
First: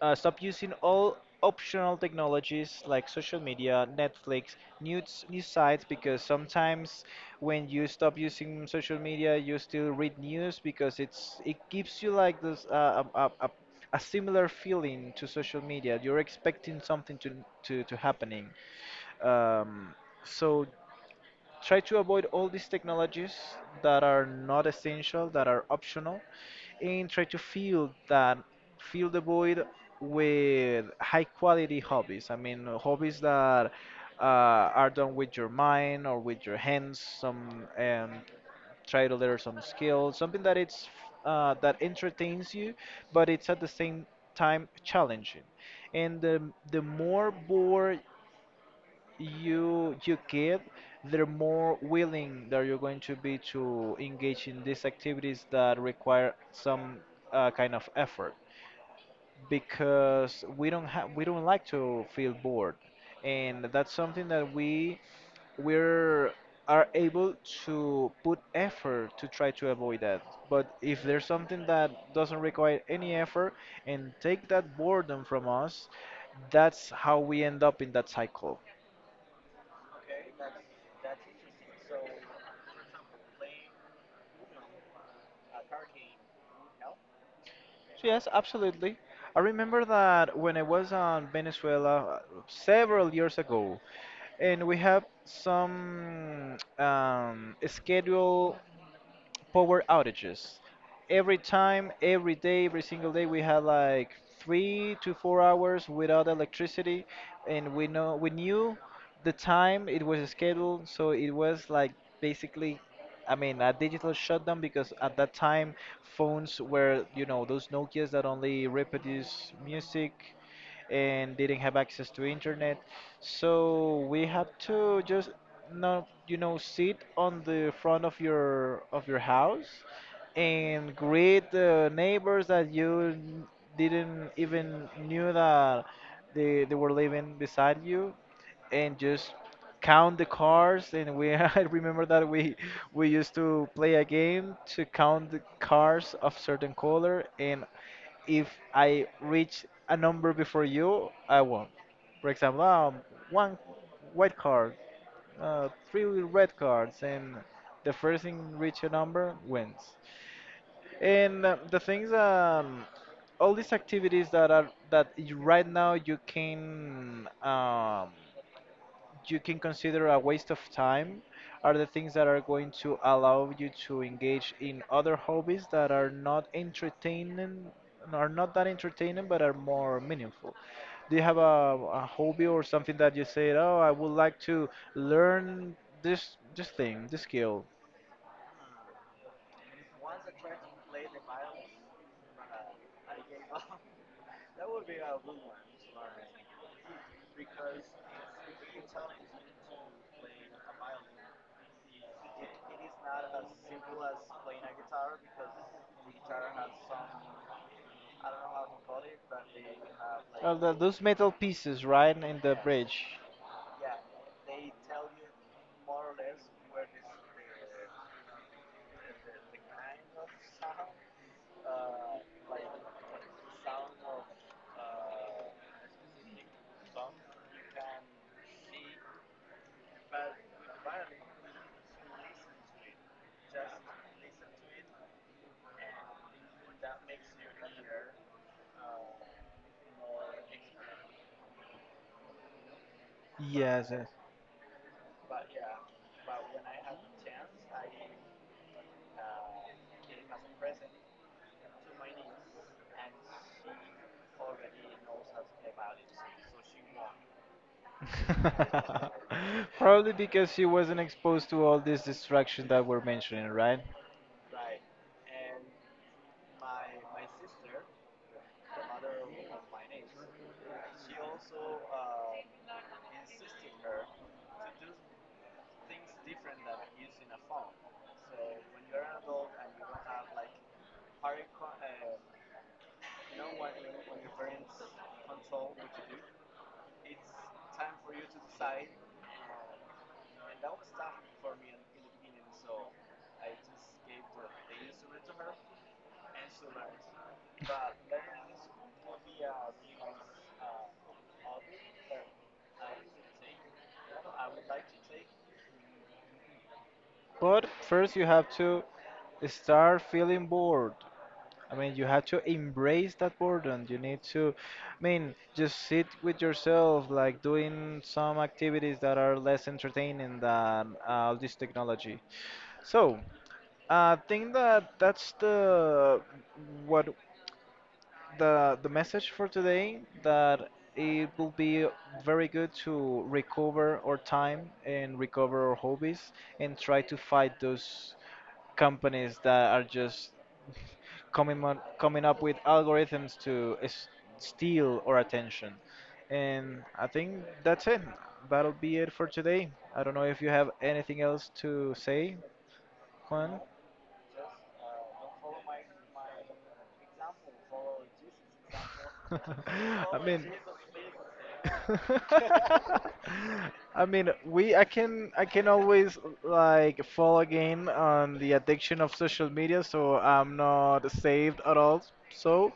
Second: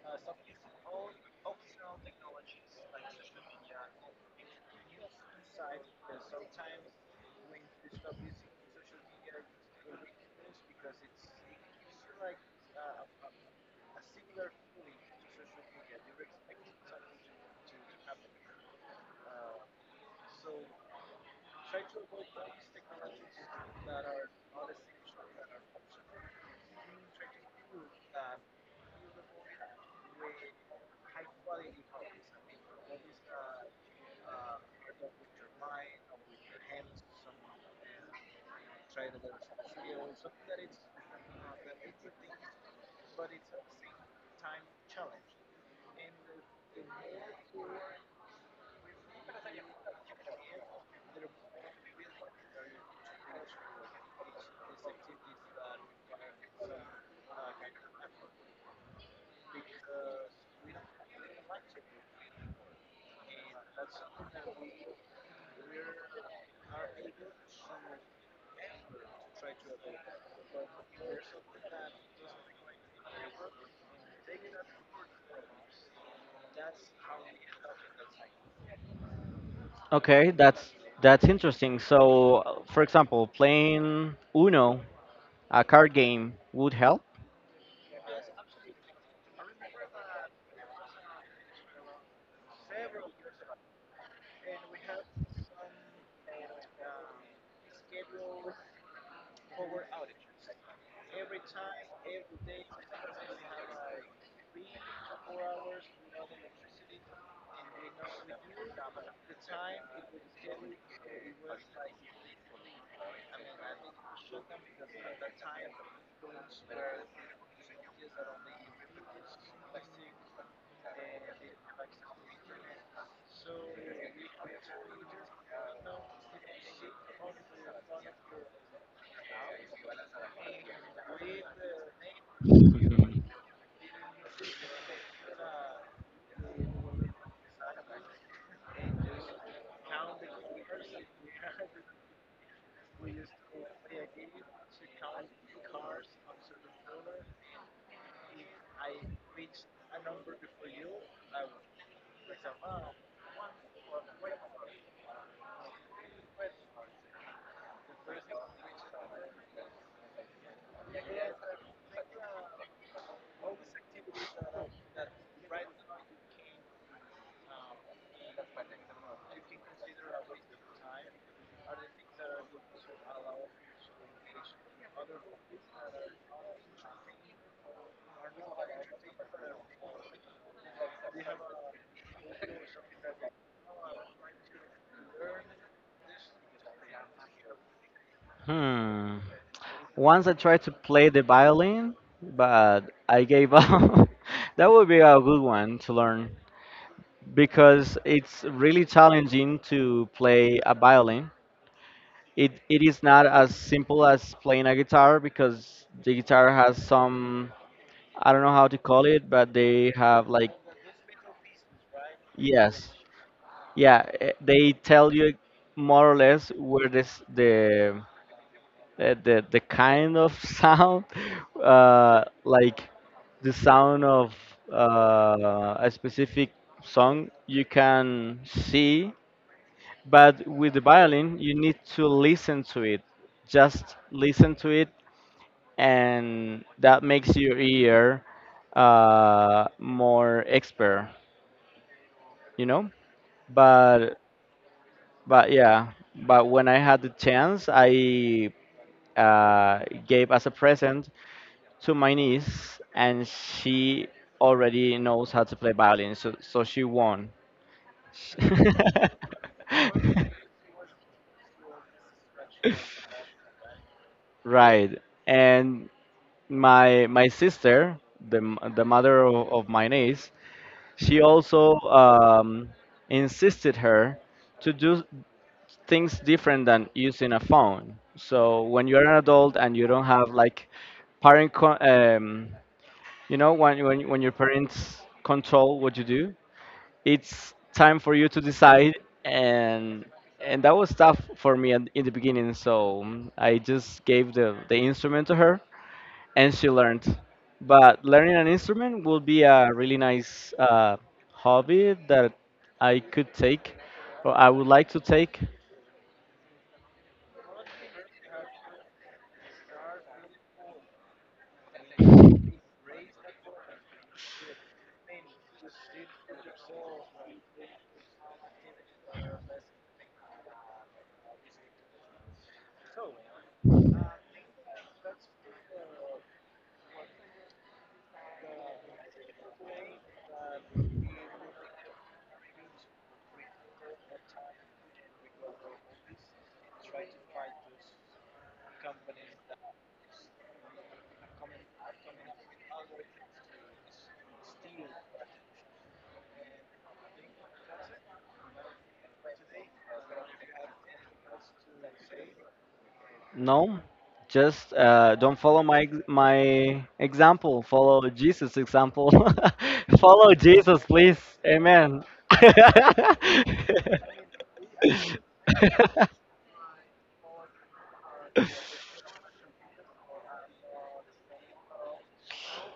[SPEAKER 2] uh, stop using all optional technologies like social media, Netflix, news news sites, because sometimes when you stop using social media, you still read news because it's it gives you like this uh, a, a, a a similar feeling to social media. You're expecting something to to, to happening. Um, so try to avoid all these technologies that are not essential, that are optional, and try to fill that fill the void with high quality hobbies. I mean, hobbies that uh, are done with your mind or with your hands. Some um, Try to learn some skills, something that it's uh, that entertains you, but it's at the same time challenging. And the, the more bored you you get, the more willing that you're going to be to engage in these activities that require some uh, kind of effort. Because we don't have we don't like to feel bored, and that's something that we we're are able to put effort to try to avoid that. But if there's something that doesn't require any effort and take that boredom from us, that's how we end up in that cycle.
[SPEAKER 1] Okay, that's that's interesting. So, uh, for example, playing Uno, a card game, would help.
[SPEAKER 2] So yes, absolutely. I remember that when I was on Venezuela uh, several years ago, and we have some um, schedule power outages. Every time, every day, every single day, we had like three to four hours without electricity, and we know we knew the time it was scheduled, so it was like basically, I mean, a digital shutdown, because at that time phones were, you know, those Nokias that only reproduce music and didn't have access to internet. So we have to just not, you know, sit on the front of your of your house and greet the neighbors that you n- didn't even knew that they, they were living beside you, and just count the cars. And we, I remember that we we used to play a game to count the cars of certain color, and if I reach a number before you, I won. For example, um, one white card, uh, three red cards, and the first thing reach a number wins. And uh, the things, um, all these activities that are that you, right now you can, um, you can consider a waste of time, are the things that are going to allow you to engage in other hobbies that are not entertaining are not that entertaining but are more meaningful. Do you have a, a hobby or something that you say, oh, I would like to learn this this thing, this skill?
[SPEAKER 1] Hmm. Once I tried to play the violin, but I gave up. That would be a good one to learn, because it's really challenging to play a violin. It it is not as simple as playing a guitar, because the guitar has some, I don't know how to call it, but they have like,
[SPEAKER 2] Oh, the, those metal pieces, right, in the, yes,
[SPEAKER 1] yes.
[SPEAKER 2] bridge.
[SPEAKER 1] Yeah, eh, they tell you more or less where this the eh, the the kind of sound, uh, like the sound of uh, a specific song you can see, but with the violin you need to listen to it. Just listen to it, and that makes your ear uh, more expert, you know.
[SPEAKER 2] Yes, yes.
[SPEAKER 1] But But yeah, but when I had the chance, I uh, gave as a present to my niece, and she already knows how to play violin, so so she won.
[SPEAKER 2] Probably because he wasn't exposed to all this distraction that we're mentioning, right?
[SPEAKER 1] Right. And my my sister, the m- the mother of, of my niece, she also, um, insisted her to do things different than using a phone. So when you're an adult and you don't have like parent, con- um, you know, when, when when your parents control what you do, it's time for you to decide. And and that was tough for me in in the beginning. So mm, I just gave the the instrument to her, and she learned. But learning an instrument will be a really nice uh, hobby that I could take, or I would like to take.
[SPEAKER 2] But first, you have to start feeling bored. I mean, you have to embrace that boredom. You need to, I mean, just sit with yourself, like doing some activities that are less entertaining than uh, all this technology. So, uh, I think that that's the what the the message for today, that it will be very good to recover our time and recover our hobbies, and try to fight those companies that are just coming on, coming up with algorithms to s- steal our attention. And I think that's it. That'll be it for today. I don't know if you have anything else to say, Juan.
[SPEAKER 1] No, just uh, don't follow my ex- my example. Follow Jesus' example.
[SPEAKER 2] I
[SPEAKER 1] Follow
[SPEAKER 2] mean,
[SPEAKER 1] Jesus, please. Amen.
[SPEAKER 2] I mean, we I can I can always like fall again on the addiction of social media, so I'm not saved at all. So,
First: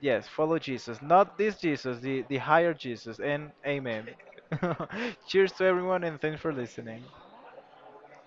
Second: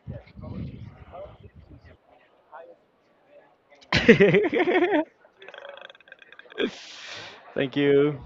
[SPEAKER 2] yes, follow Jesus, not this Jesus, the the higher Jesus, and amen. Cheers to everyone, and thanks for listening.
[SPEAKER 1] Thank you.